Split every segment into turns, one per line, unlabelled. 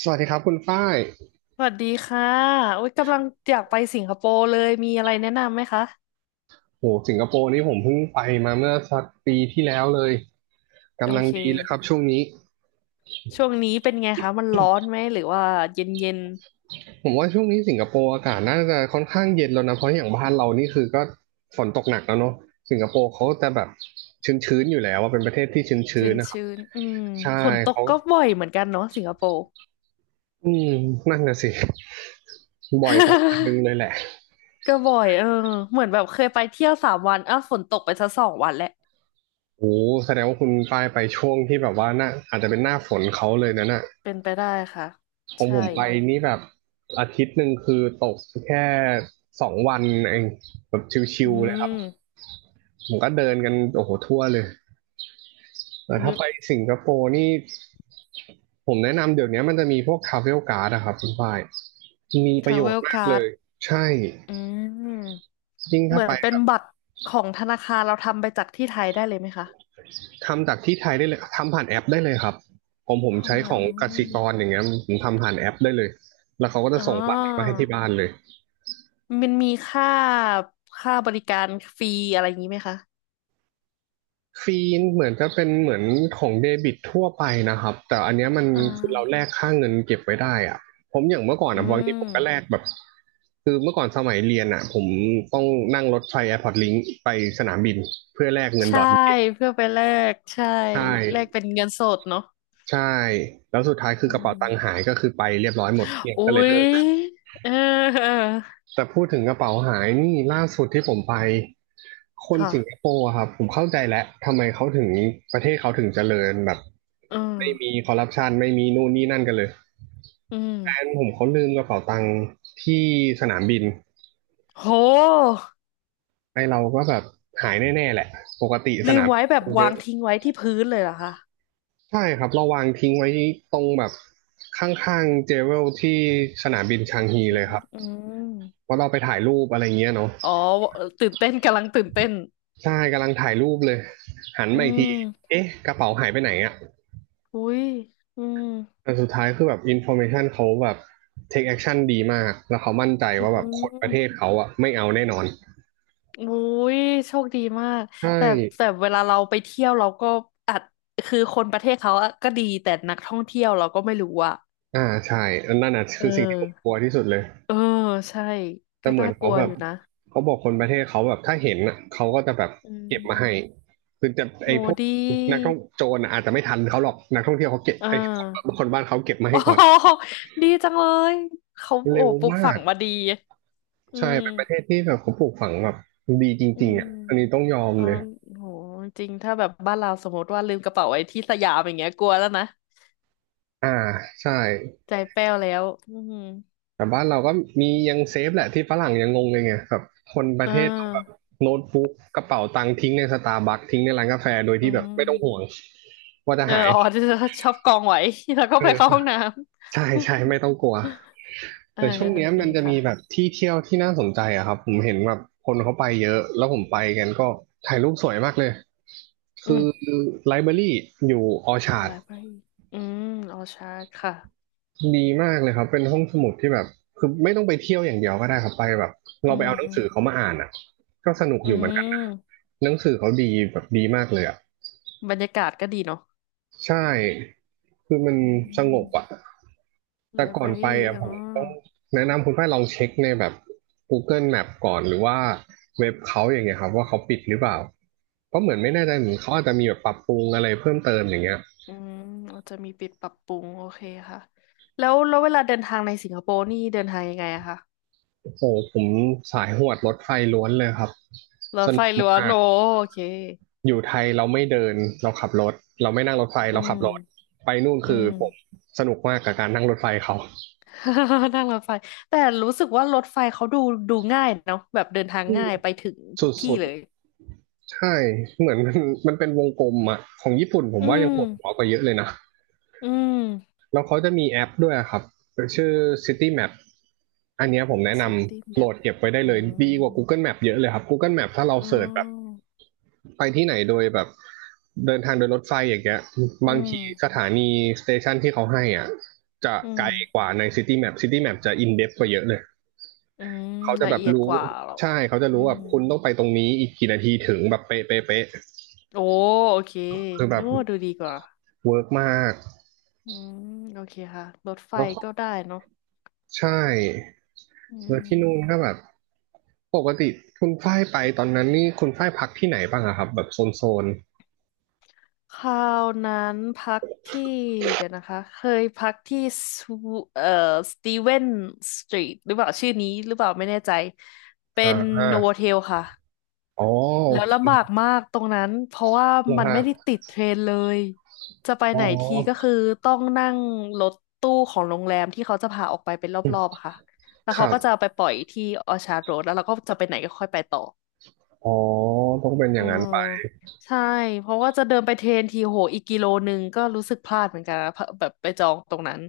สวัสดีครับคุณฝ้าย
สวัสดีค่ะโอ๊ยกำลังอยากไปสิงคโปร์เลย มีอะไรแนะนำไหมคะ
โหสิงคโปร์นี่ผมเพิ่งไปมาเมื่อสักปีที่แล้วเลย
โอ
กำลัง
เค
ดีเลยครับช่วงนี้
ช่วงนี้เป็นไงคะ มันร้อนไหม หรือว่าเย็นเย็น
ผมว่าช่วงนี้สิงคโปร์อากาศน่าจะค่อนข้างเย็นแล้วนะเพราะอย่างบ้านเรานี่คือก็ฝนตกหนักแล้วเนาะสิงคโปร์เขาจะแบบชื้นๆอยู่แล้วว่าเป็นประเทศที่ชื้
ชื้
น
น
ๆนะครับ
ชื้นๆอืม
ใช่
ฝนตก
เขา
ก็บ่อยเหมือนกันเนาะสิงคโปร์
อืมนั่นน่ะสิบ่อยประมาณนึงเลยแห ละ
ก็บ่อยเออเหมือนแบบเคยไปเที่ยวสามวันอ้าวฝนตกไปซะสองวันแหละ
โอ้แสดงว่าคุณฝ้ายไปช่วงที่แบบว่าน่าอาจจะเป็นหน้าฝนเขาเลยนะน่ะ
เป็นไปได้ค่ะ
ของ
ใช่
ผมไปนี่แบบอาทิตย์หนึ่งคือตกแค่สองวันเองแบบชิ
อื
วๆเลยครับ
ม
ผมก็เดินกันโอ้โหทั่วเลยแต่ถ้าไปสิงคโปร์นี่ผมแนะนำเดี๋ยวนี้มันจะมีพวกทราเวลการ์ดอะครับคุณฝ้ายมี
ท
ประ
รา
โย
เว
ช
ล
น์มาก
กา
เล
ร์ด
ยใช่
อืม
ยิ่ง
เห
ถ้า
มือ
ไป
นเป็
แบ
น
บ
บัตรของธนาคารเราทำไปจากที่ไทยได้เลยไหมคะ
ทำจากที่ไทยได้เลยทำผ่านแอปได้เลยครับผม
เข้า
ใช้
มา
ของ
อื
กสิ
ม
กรอย่างเงี้ยผมทำผ่านแอปได้เลยแล้วเขาก็จะ
อ๋อ
ส่งบัตรมาให้ที่บ้านเลย
มันมีค่าค่าบริการฟรีอะไรอย่างนี้ไหมคะ
ฟีนเหมือนจะเป็นเหมือนของเดบิตทั่วไปนะครับแต่อันเนี้ยมัน
อ่
คือเราแล
า
กค่าเงินเก็บไว้ได้อะผมอย่างเมื่อก่อน
อื
อะบางทีผมก็แล
ม
กแบบคือเมื่อก่อนสมัยเรียนอะผมต้องนั่งรถไฟแอร์พอร์ตลิงไปสนามบินเพื่อแลกเงินด
ใช่
อทเก็บ
เพื่อไปแลกใช่
ใช่
แลกเป็นเงินสดเนาะ
ใช่แล้วสุดท้ายคือ
อื
กระเป๋า
ม
ตังค์หายก็คือไปเรียบร้อยหมดเกลี้ยง
อุ๊
ก็เลย
ย
เลิก
เออเออ
แต่พูดถึงกระเป๋าหายนี่ล่าสุดที่ผมไปคนสิงค
ค่ะ
โปร์อะครับผมเข้าใจแล้วทำไมเขาถึงประเทศเขาถึงเจริญแบบ
อืม
ไม่มีคอร์รัปชันไม่มีนู่นนี่นั่นกันเลย
อื
แฟน
ม
ผมเขาลืมกระเป๋าตังค์ที่สนามบิน
โห
ไอเราก็แบบหายแน่ๆแหละปกติส
ลื
นา
ม
มบิ
ไว้
น
แบ
ค
บ
นเย
วา
อะ
งทิ้งไว้ที่พื้นเลยเหรอคะ
ใช่ครับเราวางทิ้งไว้ตรงแบบข้างๆเจเวลที่สนามบินชางฮี
จิ
เลย
ว
ครับ
อืม
เพราะเราไปถ่ายรูปอะไรเงี้ยเนาะ
อ๋อตื่นเต้นกำลังตื่นเต้น
ใช่กำลังถ่ายรูปเลยหัน
อื
มาอีกที
ม
เอ๊ะกระเป๋าหายไปไหนอะ
อุ๊ยอืม
แต่สุดท้ายคือแบบอินโฟอร์เมชันเขาแบบเทคแอคชั่นดีมากแล้วเขามั่นใจ
อื
ว่าแบบคนป
ม
ระเทศเขาอะไม่เอาแน่นอน
อุ้ยโชคดีมาก
ใช่
แต่แต่เวลาเราไปเที่ยวเราก็อาจคือคนประเทศเขาอะก็ดีแต่นักท่องเที่ยวเราก็ไม่รู้อะ
อ่าใช่อันนั่นน่ะ
เอ
คื
อ
อสิ่งที่ผมกลัวที่สุดเลย
เออใช่
แต่
ก็
เหมือ
น่า
น
ก
เขา
ลัว
แบ
อ
บ
ยู่นะ
เขาบอกคนประเทศเขาแบบถ้าเห็นอ่ะเขาก็จะแบบ
อื
เก็บมาให้
ม
คือจะ
โห
ไอ้พวก
ดี
นักท่องโจรน่ะอาจจะไม่ทันเขาหรอกนักท่องเที่ยวเขาเก็บ
อ่า
ไอ้คนบ้านเขาเก็บมา
โอ้
ให้ก่อน
โหดีจังเลยเขาโอ้
เร็ว
ปลูก
มา
ฝัง
ก
มาดีอื
ใช่เป็นประเท
ม
ศที่แบบเขาปลูกฝังแบบดีจ
อื
ริงๆ
ม
อ่ะอันนี้ต้องยอม
อ๋อ
เลย
โหจริงถ้าแบบบ้านเราสมมติว่าลืมกระเป๋าไว้ที่สยามอย่างเงี้ยกลัวแล้วนะ
อ่าใช่
ใจแป้วแล้วอืม
แต่บ้านเราก็มียังเซฟแหละที่ฝรั่งยังงงเลยไงแบบคนประ
อ่
เทศเราแบบ
า
โน้ตบุ๊กกระเป๋าตังค์ทิ้งในสตาร์บัคทิ้งในร้านกาแฟโดย
อื
ที่แบบไม่ต้องห่วง
ม
ว่าจะ
เออ
หาย
อ๋อจะชอบกองไว้ แล้วก็
เอ
ไป
อ
เข้าห้องน้ำ
ใช่ใช่ไม่ต้องกลัว
เออ
แต่ช่วงเนี้ย
จริ
มัน
ง
จะมีแบบ
ค่ะ
ที่เที่ยวที่น่าสนใจอะครับผมเห็นแบบคนเขาไปเยอะแล้วผมไปกันก็ถ่ายรูปสวยมากเลย
อื
คื
ม
อไลบรารีอยู่ออชาร์ด
library อืมออชาร์ดค่ะ
ดีมากเลยครับเป็นห้องสมุดที่แบบคือไม่ต้องไปเที่ยวอย่างเดียวก็ได้ครับไปแบบ
อื
เราไปเอาหนังสือเขา
ม
มาอ่านอ่ะก็สนุก
อื
อยู่เหมือนกันนะ
ม
หนังสือเขาดีแบบดีมากเลยอ่ะ
บรรยากาศก็ดีเนาะ
ใช่คือมัน
อื
สง
ม
บอ่ะแต่ก่อน
library
ไปอ่ะ
อ๋อ
ผมต้องแนะนำคุณฝ้ายลองเช็คในแบบ Google Map ก่อนหรือว่าเว็บเขาอย่างเงี้ยครับว่าเขาปิดหรือเปล่าก็เหมือนไม่แน่ใจเหมือนเขาอาจจะมีแบบปรับปรุงอะไรเพิ่มเติมอย่างเงี้ย
อืมเราจะมีปิดปรับปรุงโอเคค่ะแล้วเวลาเดินทางในสิงคโปร์นี่เดินทางยังไงอะคะ
โอ้โหผมสายหวดรถไฟล้วนเลยครับ
ร
ส
ถไฟ
นุก
หรือว่
มา
โน
ก
โอเค
อยู่ไทยเราไม่เดินเราขับรถเราไม่นั่งรถไฟ
อื
เราขับรถ
ม
ไปนู่น
อื
คือ
ม
ผมสนุกมากกับการนั่งรถไฟเขา
นั่งรถไฟแต่รู้สึกว่ารถไฟเขาดูดูง่ายเนาะแบบเดินทางง่ายไปถึง
ส
ทุกที่
ุด
เลย
ๆใช่เหมือน มันเป็นวงกลมอะของญี่ปุ่นผม
อื
ว่ายัง
ม
ปวดหัวกว่าเยอะเลยนะ
อืม
แล้วเขาจะมีแอปด้วยอะครับชื่อ City Map อันเนี้ยผมแนะน
ซิตี้
ำ
แม
โหล
ป
ดเก็บไว้ได้
อื
เลย
ม
ดีกว่า Google Map เยอะเลยครับ Google Map ถ้าเรา
อื
เสิร์ชแบบ
ม
ไปที่ไหนโดยแบบเดินทางโดยรถไฟอย่างเงี้ย
อื
บาง
ม
ทีสถานีสเตชันที่เขาให้อ่ะจะ
อื
ไกลก
ม
ว่าในซิตี้แมปซิตี้แมปจะอินเด t กว่าเยอะเลย
อืม
เขาจะ
ละ
แบบ
เอียดก
รู้
ว่าเหรอ
ใช่เขาจะ
อื
รู้แบ
ม
บคุณต้องไปตรงนี้อีกกี่นาทีถึงแบบเป๊ะเป๊ะเป๊ะ
โอ้โอเค
คือแบ
นึ
บ
กว่าดูดีกว่า
เวิร์กมาก
อืมโอเคค่ะรถไฟ
แล้วก็
ก็ได้เนาะ
ใช่
อื
แล้วที่นู่น
ม
ก็แบบปกติคุณฝ้ายไปตอนนั้นนี่คุณฝ้ายพักที่ไหนบ้างอะครับแบบโซน
คราวนั้นพักที่เดี๋ยวนะคะเคยพักที่สวเอ่อสตีเวนสตรีทหรือเปล่าชื่อนี้หรือเปล่าไม่แน่ใจเป็
อ่
นโนโว
า
เทลค่ะ
อ๋อโอ
แล้วลำ
เ
บากมากตรงนั้นเพราะว่า
ค
มั
ค
น
รั
ไม่
บ
ได้ติดเทรนเลยจะไป
อ๋
ไห
อ
นทีก็คือต้องนั่งรถตู้ของโรงแรมที่เขาจะพาออกไปเป็นรอบๆอะค่ะแล้ว
ค
เขา
รั
ก็จะเอา
บ
ไปปล่อยที่ออชาร์ดโรดแล้วเราก็จะไปไหนก็ค่อยไปต่อ
อ๋อต้องเป็นอ
อ๋
ย่างนั้น
อใช่เพราะว่าจะเดินไปเทรนทีโหอีกกิโลนึงก็รู้สึกพลาดเหมือนกันนะเพราะแบบไปจองตรงนั้น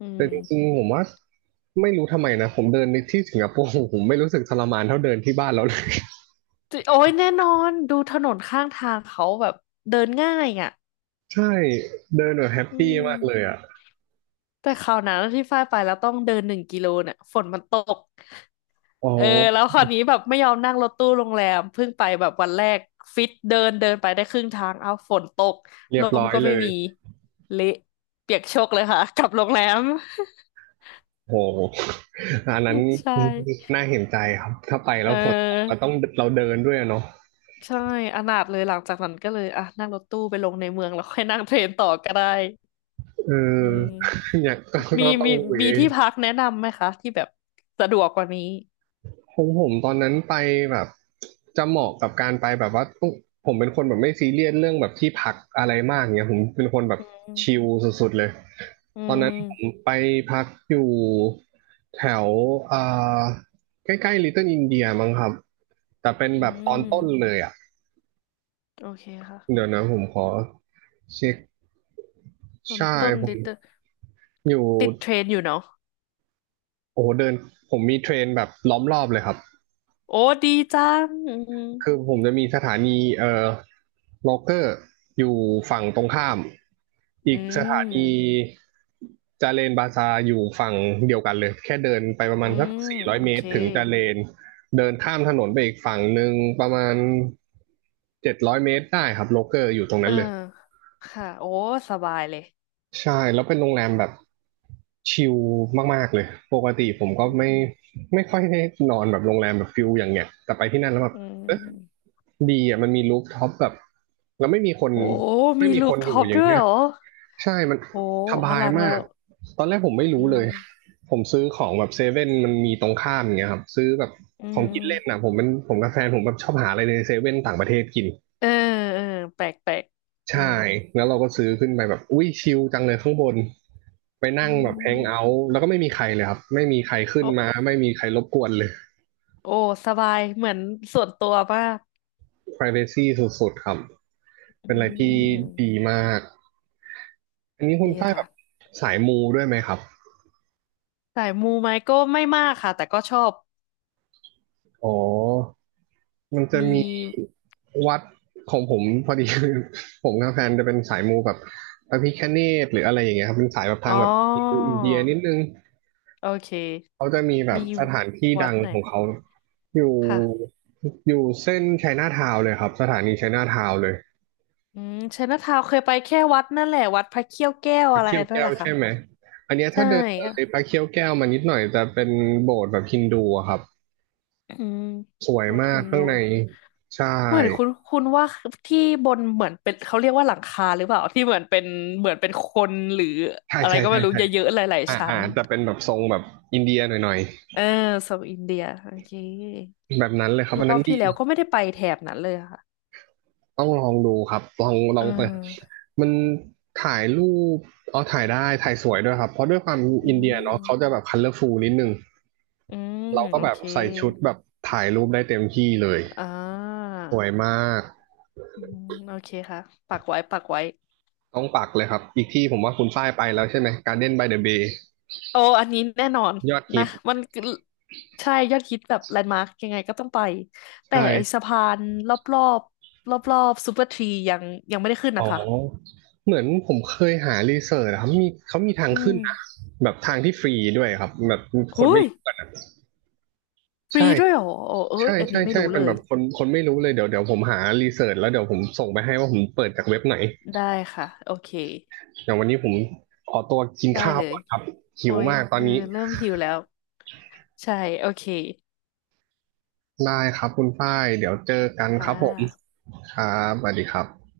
อื
แต่
ม
จริงๆผมว่าไม่รู้ทำไมนะผมเดินในที่สิงคโปร์ผมไม่รู้สึกทรมานเท่าเดินที่บ้านเราเลย
จิโอ้ยแน่นอนดูถนนข้างทางเขาแบบเดินง่ายอ่ะ
ใช่เดินแบบแฮป
อื
ปี้
ม
มากเลยอ่ะ
แต่คราวนั้นที่ฝ้ายไปแล้วต้องเดินหนึ่งกิโลเนี่ยฝนมันตก
อ๋อ
เออแล้วคราวนี้แบบไม่ยอมนั่งรถตู้โรงแรมเพิ่งไปแบบวันแรกฟิตเดินเดินไปได้ครึ่งทางเอาฝนตก
เรี
ล
ยบ
ม
ร้อย
ก็
เล
ไม่
ย
มีเละเปียกโชกเลยค่ะกลับโรงแรม
โอ้โหอันนั้น
ใช่
น่าเห็นใจครับถ้าไปแล้
เอ
วฝนตกก็
อ
ต้องเราเดินด้วยอะเนาะ
ใช่อนาถเลยหลังจากนั้นก็เลยอ่ะนั่งรถตู้ไปลงในเมืองแล้ว ค่อยนั่งเทรนต่อก็ได้
เอ
อื
อ
ม
อยาก
มี
ก็ต้อ
มี
งเว
มีที่พักแนะนำไหมคะที่แบบสะดวกกว่านี้
ของผมตอนนั้นไปแบบจะเหมาะกับการไปแบบว่าต้องผมเป็นคนแบบไม่ซีเรียสเรื่องแบบที่พักอะไรมากเงี้ยผมเป็นคนแบบ
อืม
ชิลสุดๆเลย
อื
ตอนนั้นผม
ม
ไปพักอยู่แถวอ่าใกล้ๆลิตเติ้ลอินเดียมั้งครับแต่เป็น
อื
แบบตอน
ม
ต้นเลยอ่ะ
โอเคค่ะ
เดี๋ยวนะผมขอเช็ค
ต้น
ใช่
ต้น
ผ
ลิ
ม
ตเตอร์
อยู่
ติดเทรนอยู่เนาะ
โอ้โหเดินผมมีเทรนแบบล้อมรอบเลยครับ
โอ้ดีจังอืม
คือผมจะมีสถานีโลเกอร์อยู่ฝั่งตรงข้ามอี
อื
กสถานี
ม
จาเลนบาซาอยู่ฝั่งเดียวกันเลยแค่เดินไปประ
อื
มาณสัก
ม
สี่ร้อย
โอ
เม
เค
ตรถึงจาเลนเดินข้ามถนนไปอีกฝั่งหนึ่งประมาณ700 เมตรได้ครับโลเกอร์อยู่ตรง
เอ
นั้
อ
นเลย
ค่ะโอ้สบายเลย
ใช่แล้วเป็นโรงแรมแบบชิลมากๆเลยปกติผมก็
อืม
ไม่ค่อยได้นอนแบบโรงแรมแบบฟิลอย่างเงี้ยแต่ไปที่นั่นแล้วแบบ
อืม
ดีอ่ะมันมีรูฟท็อปแบบแล้วไม่มีคน
โอ้มีลูป
อ
ท็
ยู่
อป
อย่าง
ด้วย
เงี้ย
เหรอ
ใช่มัน
โห
ส
อ
บาย
ลัง
มา
แล้
ก
ว
ตอนแรกผมไม่
อื
รู้เลย
ม
ผมซื้อของแบบเซเว่นมันมีตรงข้ามอย่างเงี้ยครับซื้อแบบ
อื
ของกินเล่นนะ
ม
ผมเป็นผมกับแฟนผมแบบชอบหาอะไรในเซเว่นต่างประเทศกิน
เออเออแปลกแปลกอื
ใช่
ม
แล้วเราก็ซื้อขึ้นไปแบบอุ้ยชิลจังเลยข้างบนไป
อื
นั่งแบบแฮงเอา
ม
ท์แล้วก็ไม่มีใครเลยครับไม่มีใครขึ้นมา
โอ
ไม่มีใครรบกวนเลย
โอ้สบายเหมือนส่วนตัวมาก
privacy สุดๆครับ
อื
เป็นอะไรที่ดี
ม
มาก อันนี้คุณ
ดี
ฝ้ายแบ
ค่ะ
บสายมูด้วยไหมครับ
สายมูไหมก็ไม่มากค่ะแต่ก็ชอบ
อ๋อมันจะ
มี
มีวัดของผมพอดี ผมกับแฟนจะเป็นสายมูแบบพระพิฆเนศหรืออะไรอย่างเงี้ยครับเป็นสายแบบ
อ๋
ทา
อ
งแบบอินเดียนิดนึง
โอเค
เขาจะมีแบบ
มี
สถานที่
วั
ดั
ด
ง
ไหน
ของเขาอยู่
ค่ะ
อยู่เส้นไชน่าทาวน์เลยครับสถานีไชน่าทาวน์เลย
อืมไชน่าทาวน์เคยไปแค่วัดนั่นแหละวัดพระเขี้ยวแก้ว
พระ
อะไร
เขี้ยว
นั่น
แก้
แห
ว
ละค่ะ
ใช่ไหมอันเนี้ย
ใช่
ถ้าเดิน
อ่ะ
เลยพระเขี้ยวแก้วมานิดหน่อยจะเป็นโบสถ์แบบฮินดูอะครับ
อืม
สวย
โบสถ์
มา
ฮิ
ก
นดู
ข้างในใช่
เหมือนคุณคุณว่าที่บนเหมือนเป็นเขาเรียกว่าหลังคาหรือเปล่าที่เหมือนเป็นเหมือนเป็นคนหรือ
ใช่
อะไร
ใช่
ก็ไม่
ใช่
รู้
ใช่
เยอะๆหลาย
อ่า
ๆชั้น
อ่าแต่เป็นแบบทรงแบบอินเดียหน่อย
เออเซาท์อินเดียโอเค
ๆแบบนั้นเลยครับ
ร
อัน
อ
นั้น
บ
ดี
ที่แล้วก็ไม่ได้ไปแถบนั้นเลยอะค่ะ
ต้องลองดูครับลองล
เอ
องเปิด
อ
มันถ่ายรูปอ๋อถ่ายได้ถ่ายสวยด้วยครับเพราะด้วยความ
อื
อินเดียเนาะเขาจะ
ม
แบบคัลเลอร์ฟูลนิดนึง
อืม
เราก็
โอ
แบบ
เค
ใส่ชุดแบบถ่ายรูปได้เต็มที่เลย
อ่า
สวยมาก
อืมโอเคค่ะปักไว้ปักไว้
ต้องปักเลยครับอีกที่ผมว่าคุณฝ้ายไปแล้วใช่ไหมการ d เด b นบายเดอะเบย์
โอ้อันนี้แน่นอน
ยอดฮิ
นะ
ต
มันคือใช่ ยอดฮิตแบบแลนด์มาร์กยังไงก็ต้องไป
ใช
แต่ไอ้
่
สะพานรอบรอบรอบรอบซูเปอร์ทรียังยังไม่ได้ขึ้นนะ
อ๋อ
คะ
เหมือนผมเคยหารีเสิร์ชอะครับมีเขามีทาง
อื
ขึ้น
ม
นะแบบทางที่ฟรีด้วยครับแบบคน
หุ้
ไม่
ย
รู้
ฟรี
ใช่
ด้วยเหรอโอ้เอ้ย
ใช่
อัน
ใช่
นี้ไม่
ใช่
รู้
เป็
เล
นแบ
ย
บคนไม่รู้เลยเดี๋ยวผมหารีเสิร์ชแล้วเดี๋ยวผมส่งไปให้ว่าผมเปิดจากเว็บไหน
ได้ค่ะ โอเค
อย่างวันนี้ผมขอตัวกิน
ได้
ข้าว
เลย
ก่อนครับหิ
โอ้
ว
ย
มากตอ
เอ
น
อ
นี้
เริ่มหิวแล้ว ใช่ โอเค
ได้ครับคุณฝ้ายเดี๋ยวเจอกันค
ค่ะ
รับผมครับสวัสดีครับ